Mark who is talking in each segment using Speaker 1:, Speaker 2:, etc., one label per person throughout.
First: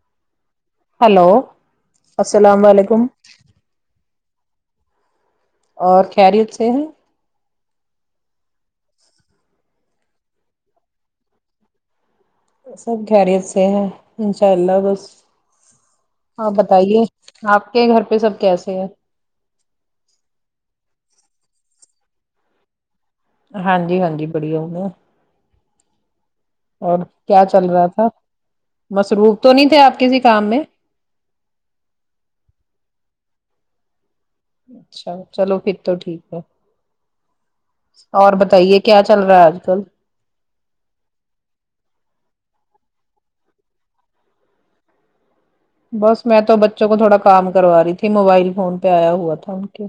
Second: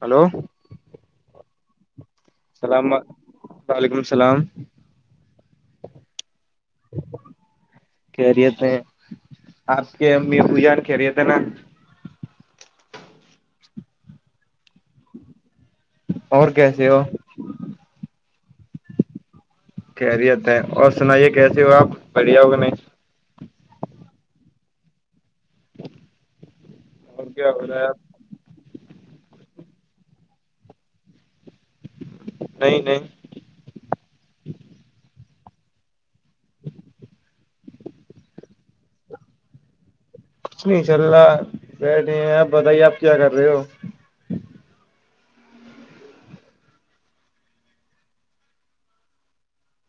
Speaker 1: Hello
Speaker 2: hello السلام علیکم
Speaker 1: وعلیکم السلام
Speaker 2: اور خیریت سے ہیں
Speaker 1: خیریت ہیے آپ کے امی ابو جان خیریت ہےنا
Speaker 2: سب خیریت سے ہے انشاء اللہ بس
Speaker 1: اور
Speaker 2: آپ
Speaker 1: کیسے ہو
Speaker 2: بتائیے آپ کے گھر پہ سب کیسے ہے
Speaker 1: خریت ہے اور سنائیے کیسی ہو آپ بڑھیا ہو کہ نہیں
Speaker 2: ہاں جی ہاں جی بڑھیا ہوں میں اور کیا چل رہا تھا مصروف تو نہیں تھے آپ کسی کام میں
Speaker 1: نہیں نہیں
Speaker 2: اچھا چلو پھر تو ٹھیک ہے اور بتائیے کیا چل رہا ہے آج کل
Speaker 1: ان شاء اللہ بیٹھے ہیں آپ بتائیے آپ کیا کر رہے ہو
Speaker 2: بس میں تو بچوں کو تھوڑا کام کروا رہی تھی موبائل فون پہ آیا ہوا تھا ان کے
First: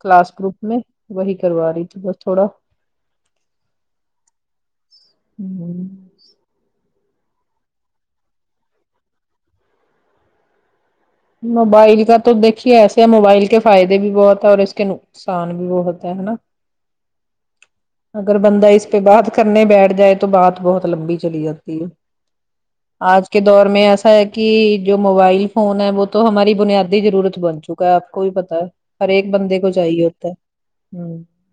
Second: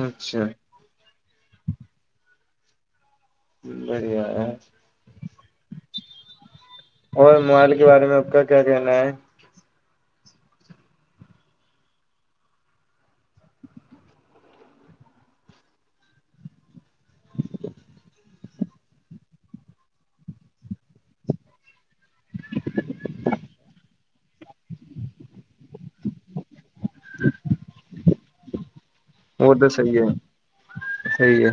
Speaker 2: کلاس
Speaker 1: اچھا
Speaker 2: گروپ میں وہی کروا رہی تھی بس تھوڑا
Speaker 1: بڑیا ہے
Speaker 2: ہ
Speaker 1: اور موبائل کے بارے میں آپ کا کیا کہنا ہے
Speaker 2: موبائل کا تو دیکھیے ایسے ہیں موبائل کے فائدے بھی بہت ہے اور اس کے نقصان بھی بہت ہے ہے نا
Speaker 1: [inaudible]
Speaker 2: اگر بندہ اس پہ بات کرنے بیٹھ جائے تو بات بہت لمبی چلی جاتی ہے آج کے دور میں ایسا ہے کہ جو موبائل فون ہے وہ تو ہماری بنیادی ضرورت بن چکا ہے آپ کو بھی پتا ہے ہر ایک
Speaker 1: وہ
Speaker 2: بندے
Speaker 1: تو
Speaker 2: کو
Speaker 1: صحیح
Speaker 2: چیے ہوتا
Speaker 1: ہے
Speaker 2: ہے ہ
Speaker 1: صحیح ہے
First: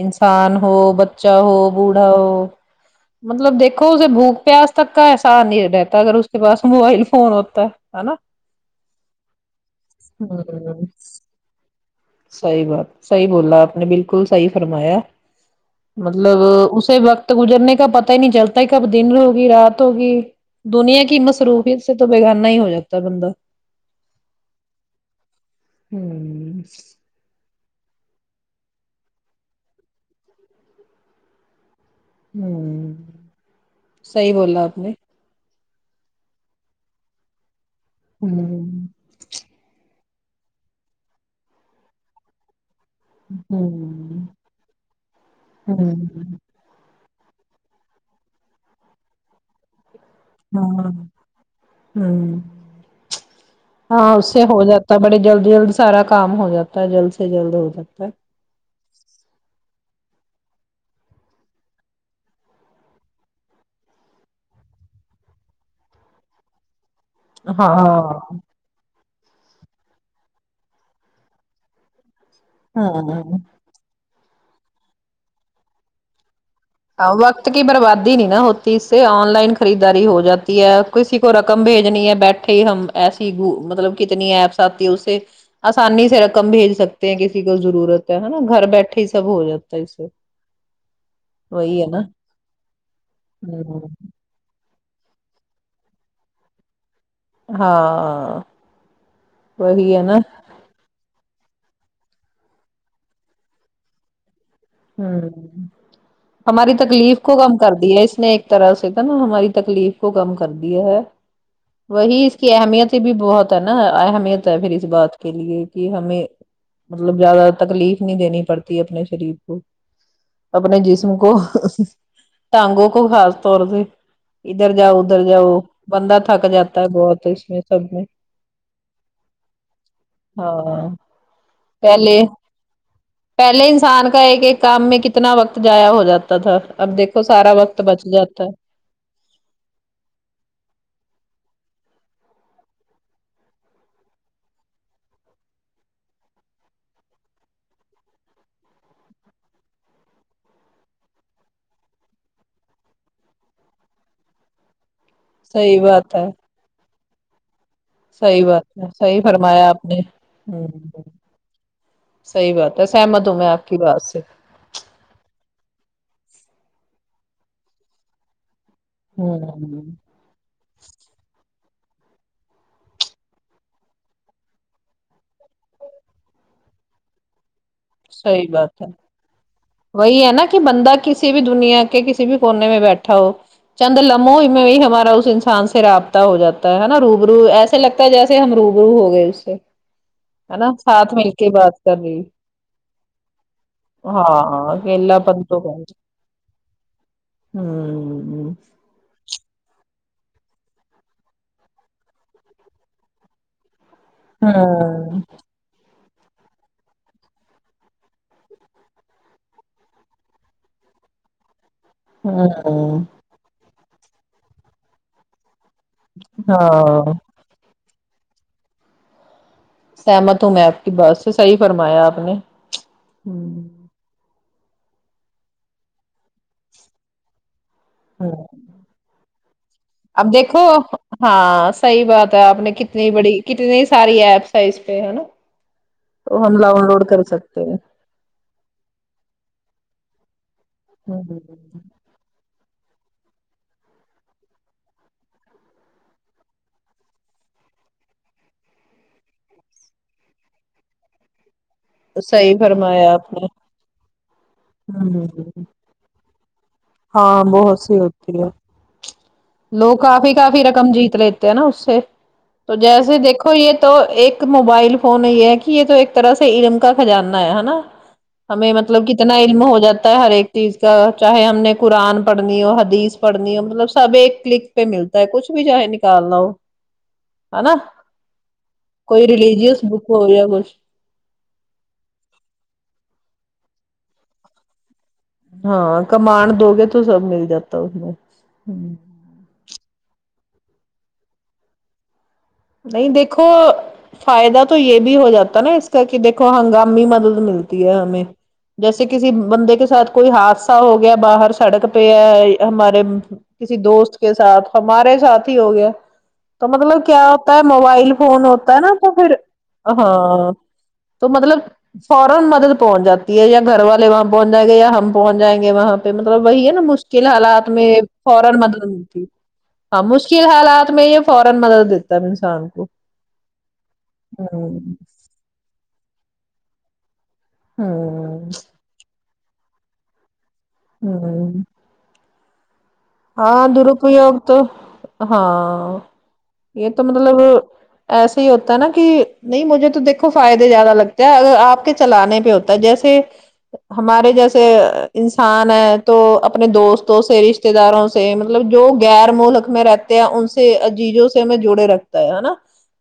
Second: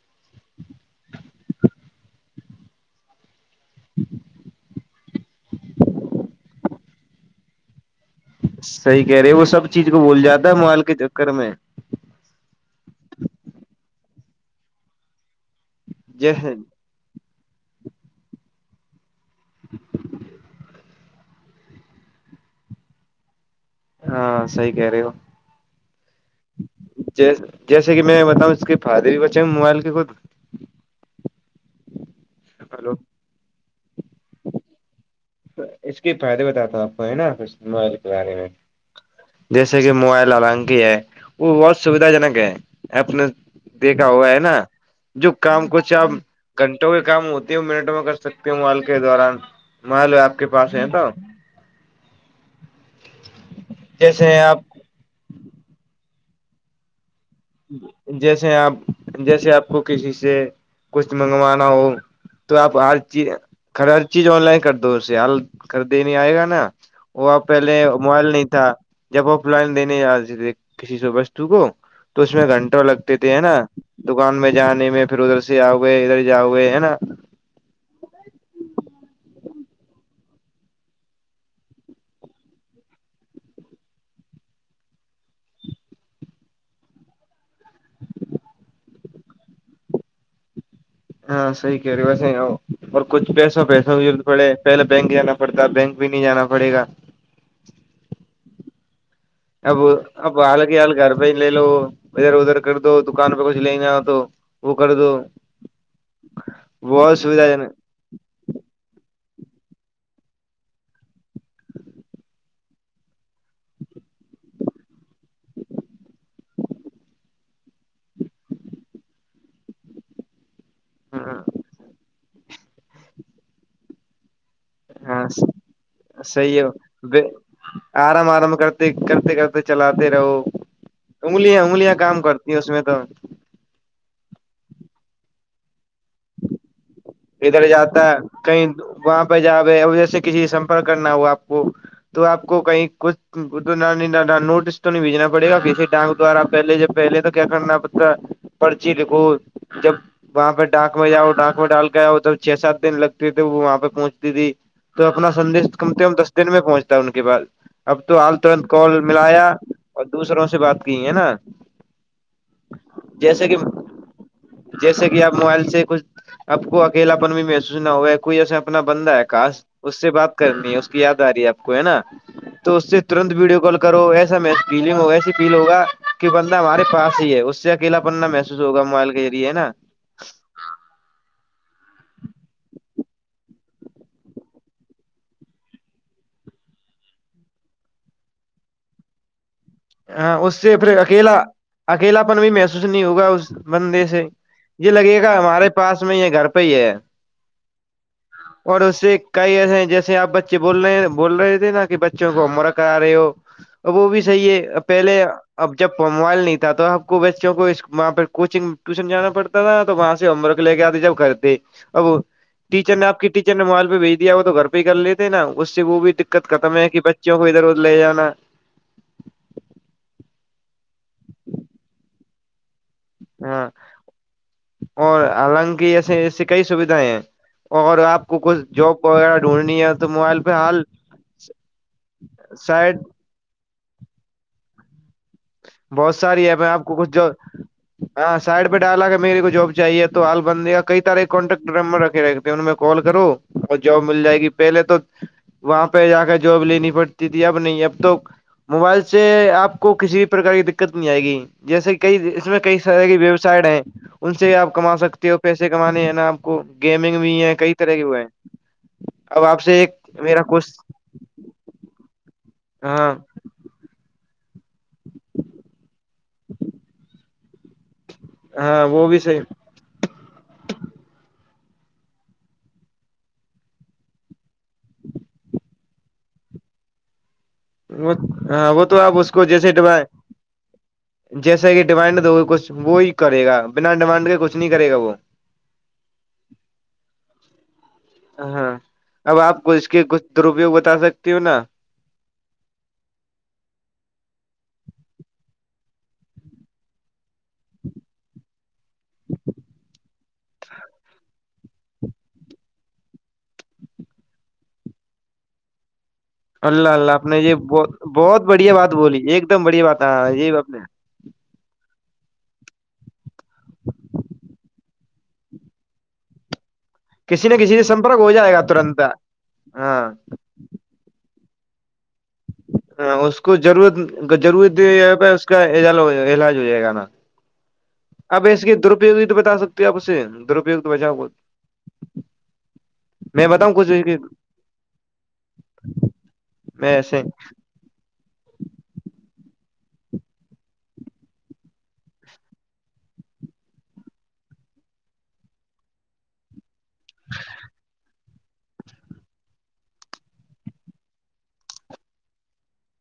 Speaker 2: انسان ہو بچہ ہو بوڑھا ہو مطلب دیکھو اسے بھوک پیاس تک کا احسان نہیں رہتا اگر اس کے پاس موبائل فون ہوتا ہے ہے نا [unintelligible]
Speaker 1: صحیح کہہ رہے وہ سب چیز کو بول جاتا ہے موبائیل کے چکر میں
Speaker 2: صحی بات صحیح بولا آپ نے بالکل صحی فرمایا
Speaker 1: جی
Speaker 2: مطلب اس وقت گزرنے کا پتا ہی نہیں چلتا ہی کب دن ہوگی رات ہوگی دنیا کی مصروفی سے تو بیگانہ ہی ہو جاتا ہے بندہ
Speaker 1: ہاں صحیح کہہ رہے ہو
Speaker 2: ہوں
Speaker 1: جیس جیسے کہ میں بتاؤں اس کے فادر بھی بچے موبائل کے خود ہلو
Speaker 2: ہوں صحیح بولا آپ نے
Speaker 1: اس کے فائدے بتاتا ہوں آپ کو ہے نا موبائل کے بارے میں
Speaker 2: ہوں
Speaker 1: جیسے کہ موبائل حالانک ہے وہ بہت سویدھا جنک ہے اپ نے دیکھا
Speaker 2: ہوں
Speaker 1: ہوا ہے نا جو کام کو چ گھنٹوں کے کام ہوتی ہے منٹوں میں کر سکتے موبائیل کے دوران موبائل آپ کے
Speaker 2: ہاں
Speaker 1: پاس ہے تو
Speaker 2: ہوں ہاں اس
Speaker 1: جیسے
Speaker 2: سے ہو
Speaker 1: آپ
Speaker 2: جاتا ہے بڑے جلدی جلد سارا کام ہو جاتا ہے جلد سے جلد ہو جاتا ہے
Speaker 1: ج آپ جیسے آپ کو کسی سے کچھ منگوانا ہو تو آپ ہر چیز ہر چیز آن لائن کر دو اسے حال کردنے آئے گا نا وہ آپ پہلے
Speaker 2: ہاں
Speaker 1: موبائل نہیں تھا جب آف لائن لینے ج رہے تھے تھے کسی وستو کو تو اس میں گھنٹوں لگتی تھے
Speaker 2: ہاں
Speaker 1: ہے نا دکان میں جانے میں پھر ادھر سے آؤئے ادھر جاؤ گے ہے نا
Speaker 2: وقت کی بربادی نہیں نا ہوتی اس سے آن لائن خریداری ہو جاتی ہے کسی کو رقم بھیجنی ہے بیٹھ ہم ایسی گ مطلب کتنی ایپس آتی ہے اس سے آسانی سے رقم بھیج سکتے ہیں کسی کو ضرورت ہے ہے نا گھر بیٹھے ہی سب ہو جاتا ہے اس سے
Speaker 1: ہاں صحیح
Speaker 2: وہی ہے
Speaker 1: کہہ
Speaker 2: نا
Speaker 1: رہی ویسے اور کچھ پیسا
Speaker 2: ہ
Speaker 1: پیسہ پ پہلے بینک جانا پڑتا بینک بھی نہیں جانا پڑے گا
Speaker 2: ہاں
Speaker 1: اب
Speaker 2: وہی ہے نا
Speaker 1: اب حال کی حال گھر پہ ہی لے لو ادھر ادھر کر دو دکان پہ کچھ لے نہ آ تو وہ کر
Speaker 2: ہ
Speaker 1: دو
Speaker 2: ہماری
Speaker 1: بہت
Speaker 2: تکلیف کو
Speaker 1: سویدھا
Speaker 2: کم کر
Speaker 1: جنک
Speaker 2: د ہے اس نے ایک طرح سے تھا نا ہماری تکلیف کو کم کر دیا ہے وہی اس کی اہمیت بھی بہت ہے نا اہمیت ہے پھر اس بات کے لیے کہ ہمیں مطلب زیادہ تکلیف نہیں دینی پڑتی اپنے شریر کو اپنے جسم کو ٹانگوں کو خاص طور سے ادھر جاؤ
Speaker 1: ہاں
Speaker 2: ادھر جاؤ بندہ تھک
Speaker 1: صحیح
Speaker 2: جاتا ہے بہت اس میں سب میں
Speaker 1: دیکھ کرتے کرتے چلاتے رہو
Speaker 2: ہاں
Speaker 1: انگلیاں انگلیاں
Speaker 2: پہلے
Speaker 1: کام کرتی ہیں اس میں تو
Speaker 2: پہلے انسان کا ایک ایک کام میں کتنا وقت جایا ہو جاتا تھا اب دیکھ تو سارا وقت بچ جاتا ہے
Speaker 1: وہاں پہ جہاں پہ جیسے کسی سے سمپرک کرنا ہوا آپ کو تو آپ کو کہیں کچھ نوٹس تو نہیں بھیجنا پڑے گا پسی ڈاک دوارا پہلے جب پہلے تو کیا کرنا پتا پرچی لکھو جب وہاں پہ ڈاک میں جاؤ ڈاک ذ میں ڈال کر کیا ادھر گچھ سات دن لگتے تھے وہ وہاں پہ پہنچتی تھی تو اپنا سندیش
Speaker 2: صحیح
Speaker 1: کم سے کم
Speaker 2: بات ہے
Speaker 1: دس دن میں پہنچ ان کے بعد اب تو حال
Speaker 2: صحیح
Speaker 1: ترنت
Speaker 2: بات ہے
Speaker 1: کال
Speaker 2: صحیح
Speaker 1: ملایا
Speaker 2: فرمایا آپ نے
Speaker 1: اور دوسروں سے
Speaker 2: ہ
Speaker 1: بات کی ہے نا
Speaker 2: صحیح بات ہے سہمت ہوں
Speaker 1: جیسے
Speaker 2: میں
Speaker 1: کہ
Speaker 2: آپ کی بات سے
Speaker 1: جیسے کہ آپ موبائل سے کچھ آپ کو اکیلا پن بھی محسوس نہ ہوا ہے کوئی ایسے اپنا بندہ ہے کاش
Speaker 2: ہوں
Speaker 1: اس سے بات کرنی ہے اس کی یاد آ رہی ہے آپ کو ہے نا تو اس سے ترنت ویڈیو کال کرو ایسا فیلنگ ہو ایسی فیل ہوگا کہ بندہ ہمارے پاس ہی ہے اس سے اکلا پن نا
Speaker 2: صحیح
Speaker 1: محسوس
Speaker 2: بات
Speaker 1: ہوگا
Speaker 2: ہے
Speaker 1: موبائل کے ذریعے ہے نا
Speaker 2: وہی ہے نا کہ بندہ کسی بھی دنیا کے کسی بھی کونے میں بیٹھا ہو چند لمحوں میں بھی ہمارا اس انسان سے رابطہ ہو جاتا ہے نا روبرو ایسے لگ تا جیسے ہم روبرو ہو گئے اس سے
Speaker 1: ہاں اس
Speaker 2: نا
Speaker 1: سے پھر
Speaker 2: ساتھ مل
Speaker 1: اکیلا
Speaker 2: کے بات کر رہی
Speaker 1: اکیلا پن بھی محسوس نہیں ہوگا اس بندے سے
Speaker 2: ہاں
Speaker 1: یہ
Speaker 2: اکیلا
Speaker 1: لگے گا
Speaker 2: پن تو
Speaker 1: ہمارے
Speaker 2: ہوں
Speaker 1: پاس میں یہ گھر پہ ہی ہے
Speaker 2: ہوں
Speaker 1: اور اس سے کئی ایسے ہیں جیسے آپ بچے بول رہے بول رہے تھے نا کہ بچوں کو مرک آ رہے ہو وہ بھی صحیح ہے پہلے اب جب م موبائل نہیں تھا تو آپ کو بچوں کو وہاں پہ کوچنگ ٹیوشن جانا پڑتا نا تو وہاں سے ہوم ورک لے کے آتی جب کرتی اب وہ ٹیچر
Speaker 2: ہوں
Speaker 1: نے آپ ٹیچر نے موبائل پہ بھیج دیا وہ تو گھر پ ہی کر لیتے ہے نا اس سے وہ بھی دقت ختم ہے کہ
Speaker 2: ہاں
Speaker 1: بچوں کو ادھر ادھر لے جانا
Speaker 2: سہمت ہوں میں آپ کی بات سے صحیح فرمایا آپ نے
Speaker 1: ہاں اور حالانکہ ایسے ایسی کئی سویدھایں ہیں اور آپ
Speaker 2: ہ
Speaker 1: کو کچھ جاب وغیرہ ڈھونڈنی ہے تو
Speaker 2: اب
Speaker 1: موبائل پہ
Speaker 2: دیکھو
Speaker 1: حال
Speaker 2: ہاں صحیح بات ہے آپ نے
Speaker 1: سائڈ
Speaker 2: کتنی بڑی کتنی ساری ایپس ہیں اس پہ ہے نا
Speaker 1: بہت
Speaker 2: تو
Speaker 1: ساری ہے
Speaker 2: ہم
Speaker 1: میں
Speaker 2: ڈاؤن
Speaker 1: آپ کو
Speaker 2: لوڈ
Speaker 1: کچھ
Speaker 2: کر
Speaker 1: جو
Speaker 2: سکتے ہیں
Speaker 1: ہاں سائڈ پہ ڈالا کہ میرے کو جاب چاہیے تو ہال بندی کا کئی تارح کانٹ نمبر رکھے رہ تھے ان میں کال کرو اور جاب مل جائے گی پہلے تو وہاں پہ جا کر جاب لینی پڑتی تھی اب نہیں اب تو موبائل سے آپ کو کسی پرکار کی دقت نہیں آئے گی جیسے کہ کئی اس
Speaker 2: صحیح
Speaker 1: میں کئی
Speaker 2: فرمایا
Speaker 1: ساری
Speaker 2: آپ نے
Speaker 1: ویبسائڈ ہیں ان سے آپ کما
Speaker 2: ہ
Speaker 1: سکتے ہو پیسے کمانے ہیں نا آپ گیم
Speaker 2: ہاں بہت سی ہوتی ہے
Speaker 1: اب آپ سے ایک
Speaker 2: لوگ کافی
Speaker 1: میرا
Speaker 2: کافی
Speaker 1: کچھ
Speaker 2: رقم جیت لیےتے نا اس سے تو
Speaker 1: ہاں
Speaker 2: جیسے دیکھو یہ تو ایک موبائل فون یہ ہے کہ یہ تو ایک طرح سے علم کا خزانہ ہے ہے نا ہمیں
Speaker 1: ہاں
Speaker 2: مطلب
Speaker 1: وہ بھی
Speaker 2: کتنا
Speaker 1: صحیح
Speaker 2: علم ہو جاتا ہے ہر ایک چیز کا چاہے ہم نے قرآن پڑھنی ہو حدیث پڑھنی ہو مطلب سب ایک کلک پہ ملتا ہے کچھ بھی چاہے نکالنا ہو ہے نا
Speaker 1: وہ ہاں وہ تو آپ
Speaker 2: کوئی
Speaker 1: اس کو جیسے
Speaker 2: ریلیجیس
Speaker 1: ڈمانڑ
Speaker 2: بک ہو یا کچھ
Speaker 1: جیسا کہ ڈیمانڈ دو کچھ وہی کرے گا بنا ڈیمانڈ کے کچھ نہیں کرے گا وہ
Speaker 2: ہاں کمانڑ دو گے تو سب مل جاتا اس میں ہ
Speaker 1: ہاں اب آپ کو اس کے کچھ درپیوگ بتا سکتی ہو نا
Speaker 2: نہیں دیکھو فائدہ تو یہ بھی ہو جاتا ہے نا اس کا کہ دیکھو ہنگامی مدد ملتی ہے ہمیں جیسے کسی بندے کے ساتھ کوئی حادثہ ہو گیا باہر سڑک پہ ہے ہمارے کسی دوست کے ساتھ ہمارے ساتھ ہی ہو گیا تو
Speaker 1: اللہ
Speaker 2: مطلب ہے
Speaker 1: اللہ
Speaker 2: کہ آپ
Speaker 1: نے یہ
Speaker 2: ہوتا ہے
Speaker 1: بہت
Speaker 2: موبائل
Speaker 1: بہت
Speaker 2: فون
Speaker 1: بڑھیا
Speaker 2: ہوتا ہے
Speaker 1: بات
Speaker 2: نا تو
Speaker 1: بولی
Speaker 2: پھر
Speaker 1: ایک دم بڑھیا بات
Speaker 2: ہاں
Speaker 1: یہ اپنے
Speaker 2: تو مطلب فورا مدد پہنچ جاتی ہے یا گھر والے وہاں پہنچ جائیں گے یا ہم پہنچ جائیں گے وہاں پہ مطلب وہی ہے نا کن
Speaker 1: کسی نہ
Speaker 2: حالات
Speaker 1: کسی سے
Speaker 2: میں
Speaker 1: سمپرک ہو
Speaker 2: فورا
Speaker 1: جائے گا
Speaker 2: مدد
Speaker 1: ترنت
Speaker 2: ملتی ہے
Speaker 1: ہاں
Speaker 2: مشکل حالات میں یہ فورا مدد ہے انسان کو
Speaker 1: ہاں اس کو ضرورت
Speaker 2: ہوں
Speaker 1: ضرورت پہ اس کا علاج ہو جائے گا نا آپ
Speaker 2: ہوں
Speaker 1: اس کے درپیوگ ہی تو بتا سکتے ہو آپ اسے درپیو تو بچاؤ بہت
Speaker 2: ہوں ہاں درپیوگ تو ہاں یہ
Speaker 1: میں
Speaker 2: تو
Speaker 1: ایسے
Speaker 2: مطلب ایسے ہی ہوتا ہے نا کہ نہیں مجھے تو دیکھو فائدے زیادہ لگتے ہے اگر آپ کے چلانے پہ ہو جیسے ہمارے جیسے انسان ہے تو اپنے دوستوں سے رشتے داروں سے مطلب جو غیر ملک میں رہتے ہیں ان سے عزیزوں سے ہمیں جڑے رکھتا ہے ہے نا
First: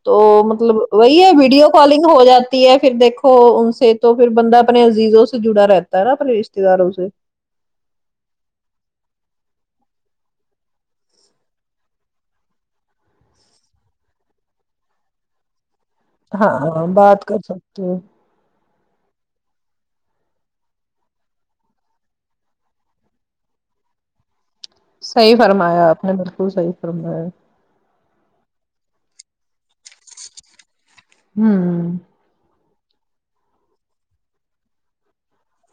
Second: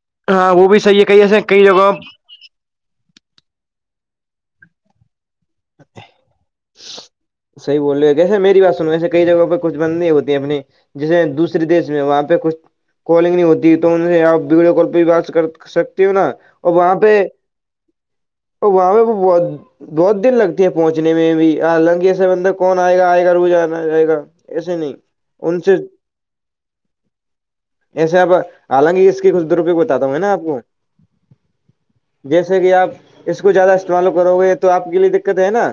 Speaker 2: تو
Speaker 1: ہاں وہ
Speaker 2: مطلب
Speaker 1: بھی صحیح
Speaker 2: وہی
Speaker 1: کئی
Speaker 2: ہے
Speaker 1: ایسے کئی
Speaker 2: ویڈیو
Speaker 1: جگہوں
Speaker 2: کالنگ ہو جاتی تی ہے پھر دیکھو ان سے تو پھر بندہ اپنے عزیزوں سے جڑا رہتا ہے نا اپنے رشتے داروں سے
Speaker 1: صحیح بول رہے ہو جیسے میری بات سنے جیسے کئی جگہ پہ کچھ بندے ہوتے ہے اپنے جیسے دوسرے دیش میں وہاں پہ کچھ کالنگ نہیں ہوتی تو ان سے آپ ویڈیو کال پہ بھی بات کر سک تے ہو نا اور
Speaker 2: ہاں
Speaker 1: وہاں پہ
Speaker 2: بات کر سکتے ہو
Speaker 1: اور وہاں پہ وہ بہت بہت دن لگتے ہیں پہنچنے میں لنگی سے اندر کون آئے گا آئے گا رو جانا جائے گا ایسے نہیں
Speaker 2: صحیح
Speaker 1: ان سے
Speaker 2: فرمایا آپ نے بالکل صحیح فرمایا
Speaker 1: ایسے آپ حالانکہ اس کے کچھ د روپیئے بتاتا ہوں ہے نا آپ کو
Speaker 2: ہوں
Speaker 1: جیسے کہ آپ اس کو زیادہ استعمال کرو گے تو آپ کے لیے دقت ہے نا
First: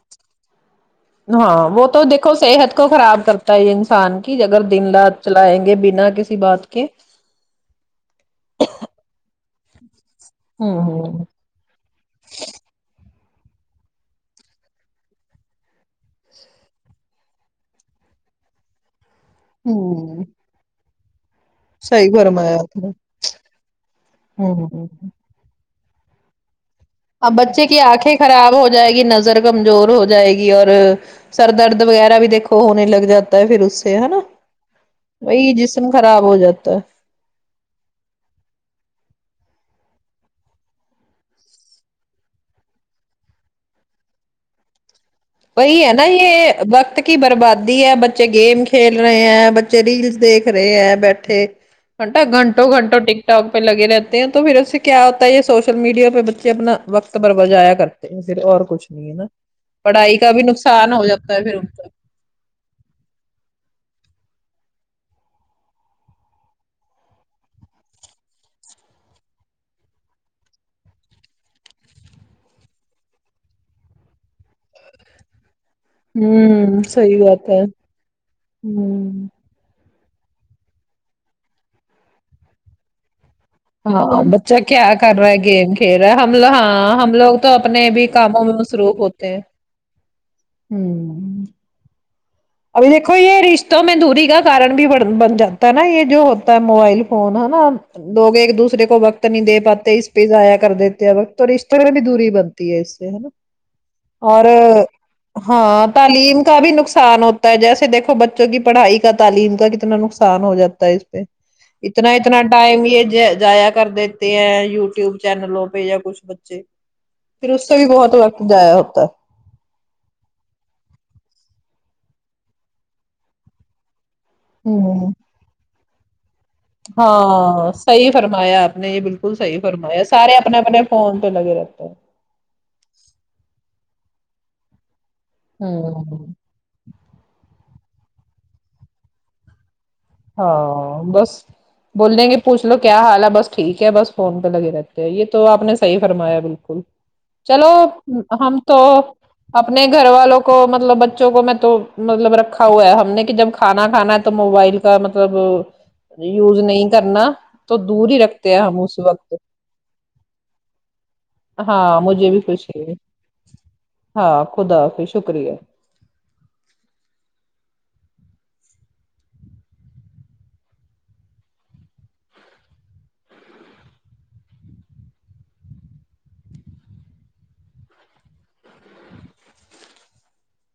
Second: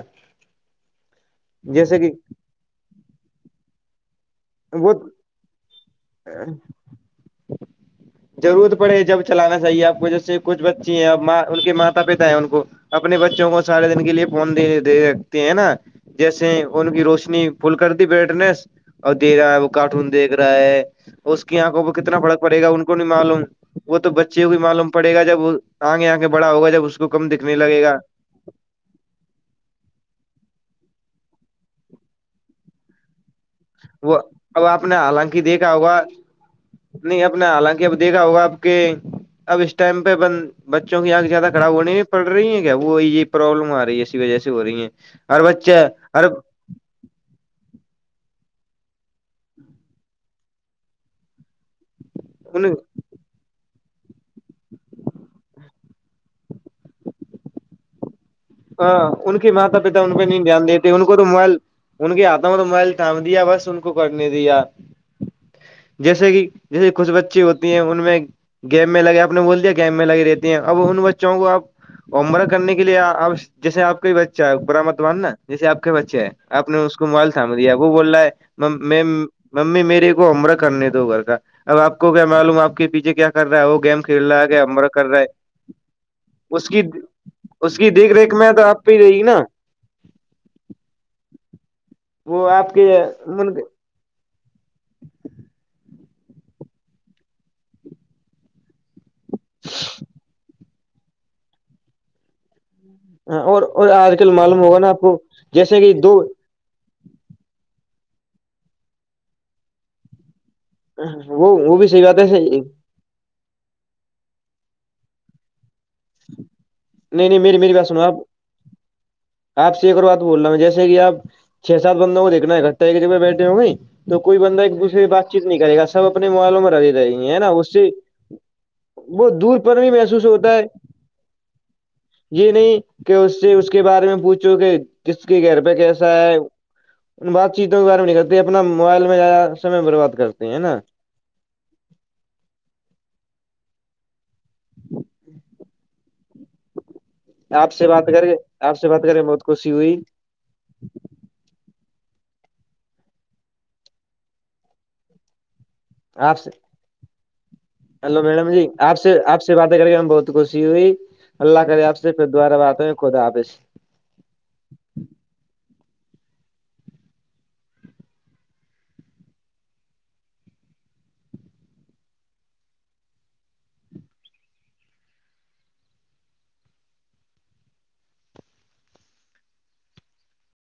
Speaker 2: ہاں وہ
Speaker 1: جیسے
Speaker 2: تو
Speaker 1: کہ
Speaker 2: دیکھو صحت کو خراب کرتا ہے انسان کی اگر دن رات
Speaker 1: وہ
Speaker 2: چلائیں گے بنا کسی بات کے
Speaker 1: ضرورت پڑے جب چلانا چاہیے آپ کو جیسے کچھ
Speaker 2: ہوں
Speaker 1: بچی ہیں اب
Speaker 2: ہوں
Speaker 1: ماں ان کے ماتا پتا ہیں ان کو اپنے بچوں کو سارے دن کے لیے فون د دے رکھتے ہیں نا جیسے ان کی روشنی پھل کر دی بیٹنےس اور دیک رہا ہے وہ کارٹون
Speaker 2: ہوں
Speaker 1: دیکھ رہا ہے اس کی آنکھوں کو
Speaker 2: صحیح
Speaker 1: کتنا فڑک
Speaker 2: فرمایا
Speaker 1: پڑے گا
Speaker 2: آپ
Speaker 1: ان
Speaker 2: نے ہوں
Speaker 1: کو نہیں معلوم وہ تو بچیوں کو
Speaker 2: ہوں ہوں
Speaker 1: معلوم
Speaker 2: ہوں۔
Speaker 1: پڑے گا جب آگے آگے بڑا ہوگا جب اس کو کم
Speaker 2: اب
Speaker 1: دکھنے
Speaker 2: بچے کی
Speaker 1: لگے گا
Speaker 2: آنکھیں خراب ہو جائے گی نظر کمزور ہو جائے گی اور سر درد وغیرہ بھی دیکھو ہونے لگ جات پھر اس سے ہے
Speaker 1: وہ
Speaker 2: نا
Speaker 1: اب آپ نے حالانکہ
Speaker 2: وہی
Speaker 1: دیکھا
Speaker 2: جسم
Speaker 1: ہوگا
Speaker 2: خراب ہو جاتا ہے
Speaker 1: نہیں اپ نے حالانکہ اب دیکھا ہوگا آپ کے اب اس ٹائم پہ بند بچوں کی آنکھ زیادہ خراب ہونے پڑ رہی ہے کیا وہ یہ یہ پروابلم آ رہی ہے اسی وجہ سے ہو رہی ہیں ہر
Speaker 2: وہی
Speaker 1: بچہ
Speaker 2: ہے نا
Speaker 1: ہر
Speaker 2: یہ وقت کی بربادی ہے بچے گیم کھیل رہے ہیں بچے ریلس دیکھ رہے ہیں بیٹھے گنھٹو گھٹو
Speaker 1: ان
Speaker 2: گھنٹوں ٹک ٹک پہ لگے رہتے ہیں تو پھر اس سے کیا ہوتا ہے یہ سوشل میڈیا پہ بچے اپنا وقت بر بجایا کرتے پھر اور کچھ نہیں ہے نا
Speaker 1: ان کے ماتا پتا ان
Speaker 2: پڑھائی
Speaker 1: کو
Speaker 2: کا بھی
Speaker 1: نہیں دھیان دیتے
Speaker 2: نقصان
Speaker 1: ان
Speaker 2: ہو
Speaker 1: کو تو
Speaker 2: جاتا ہے پھر
Speaker 1: موبائل
Speaker 2: کا
Speaker 1: ان کے ہاتوں میں تو موبائل تھٹانم دیا بس ان کو کرنے دیا جیسے کہ جیسے کچھ بچے ہوتی ہیں ان میں گیم میں لگے آپ نے بول دیا گیم میں لگی رہتی ہیں اب ان بچوں کو آپ امرہ کرنے کے لیے آپ جیسے آپ کا بچہ ہے ا بر مت مانا جیسے آپ کے بچے ہے آپ نے
Speaker 2: ہوں
Speaker 1: اس کو
Speaker 2: صحیح
Speaker 1: موبائل
Speaker 2: بات
Speaker 1: تھام
Speaker 2: ہے
Speaker 1: دیا وہ بول رہا ہے میم
Speaker 2: ہوں
Speaker 1: ممی میرے کو امرہ کرنے دو گھر کا اب آپ کو کیا معلوم آپ کے پیچھے کیا کر رہا ہے وہ گیم
Speaker 2: ہاں
Speaker 1: کھیل رہا ہے
Speaker 2: بچہ
Speaker 1: کہ امرا
Speaker 2: کیا
Speaker 1: کر رہے
Speaker 2: رہا ہے گیم کھیل رہا ہے ہم لو
Speaker 1: اس کی
Speaker 2: ہاں ہم لوگ تو
Speaker 1: اس
Speaker 2: اپنے
Speaker 1: کی
Speaker 2: بھی
Speaker 1: دیکھ ریکھ
Speaker 2: کاموں
Speaker 1: میں تو تپ ہی
Speaker 2: مصروف
Speaker 1: رہے گی
Speaker 2: ہوتے ہیں
Speaker 1: نا
Speaker 2: ہوں
Speaker 1: وہ آپ
Speaker 2: ابھی
Speaker 1: کے
Speaker 2: دیکو یہ رشت میں دوری گر کارکن بھی بن جاتا ہے نا یہ جو ہوتا ہے موبائل فون ہے نا لوگ ایک دوسرے کو وقت وقت نہیں د پاتتے اس پیز آایا کر دیتے تو رشتےرہ بھی دوری بنتی اس سے نا
Speaker 1: اور اور آج کل
Speaker 2: اور
Speaker 1: معلوم ہوگا نا آپ کو جیسے
Speaker 2: ہاں
Speaker 1: کہ دو
Speaker 2: تعلیم کا بھی نقصان ہوتا ہے جیسے دیکھو بچوں کی پڑھائی کا تعلیم کا کتنا نقصان ہو جاتا اس پہ
Speaker 1: وہ وہ بھی صحیح
Speaker 2: اتنا
Speaker 1: بات
Speaker 2: اتنا
Speaker 1: ہے
Speaker 2: ٹائم یہ زایع کر دیتے ہیں یوٹیوب چینلوں پہ کچھ بچے
Speaker 1: نہیں نہیں
Speaker 2: پھر
Speaker 1: میری
Speaker 2: اس
Speaker 1: میری
Speaker 2: سے بھی
Speaker 1: بات سنو
Speaker 2: بہت
Speaker 1: آپ
Speaker 2: وقت جایا ہوتا ہے
Speaker 1: آپ سے ایک اور بات بول رہا ہ جیسے کہ آپھ سات بندوں کو دیکھنا ہے اکٹھا ایک جگہ بیٹھے ہوں گے تو کوئی بندہ ایک دوسرے سے
Speaker 2: ہ
Speaker 1: بات چیت نہیں کرےا سب اپنے موبیلوں میں رہے رہیں گے ہے نا
Speaker 2: ہاں
Speaker 1: اس سے
Speaker 2: صحیح فرمایا آپ نے یہ
Speaker 1: وہ
Speaker 2: بالکل صحیح
Speaker 1: دور پر بھی
Speaker 2: فرمایا
Speaker 1: محسوس
Speaker 2: سارے اپنے
Speaker 1: ہوتا ہے
Speaker 2: اپنے فون پے لگے رہتے ہیں
Speaker 1: یہ نہیں کہ اس سے اس کے بارے میں پوچھو کہ کس کے گھر پہ کیسا
Speaker 2: ہ
Speaker 1: ہے بات چیت تو کے بارے میں نہیں کرتے اپنا موبائل میں سامیے برباد کرتے ہیں نا
Speaker 2: ہاں بس بول دیں گے پوچھ لو کیا حال ہے بس ٹھیک ہے بس فون پہ لگے رہتے ہیں یہ تو آپ نے صحیح فرمایا بالکل چلو
Speaker 1: آپ سے بات کر کے
Speaker 2: ہم تو
Speaker 1: آپ سے بات کر کے بہت خوشی
Speaker 2: اپنے
Speaker 1: ہوئی
Speaker 2: گھر والوں کو کو مطلب بچوں کو میں تو مطلب رکھا ہوا ہے ہم نے کہ جب کھانا کھانا ہے تو موبائل کا مطلب
Speaker 1: آپ سے
Speaker 2: یوز نہیں کرنا تو دور
Speaker 1: ہلو
Speaker 2: ہی
Speaker 1: میڈم
Speaker 2: رکھتے ہیں
Speaker 1: جی
Speaker 2: ہم اس
Speaker 1: آپ سے
Speaker 2: وقت
Speaker 1: آپ سے باتیں کر کے ہم بہت خوشی ہوئی اللہ کرے آپ
Speaker 2: ہاں
Speaker 1: سے پھر
Speaker 2: مجھے بھی
Speaker 1: دوارا
Speaker 2: خوشی
Speaker 1: باتیں
Speaker 2: ہوئی
Speaker 1: ہوں خدا حافظ ح
Speaker 2: ہاں خدا حافظ شکریہ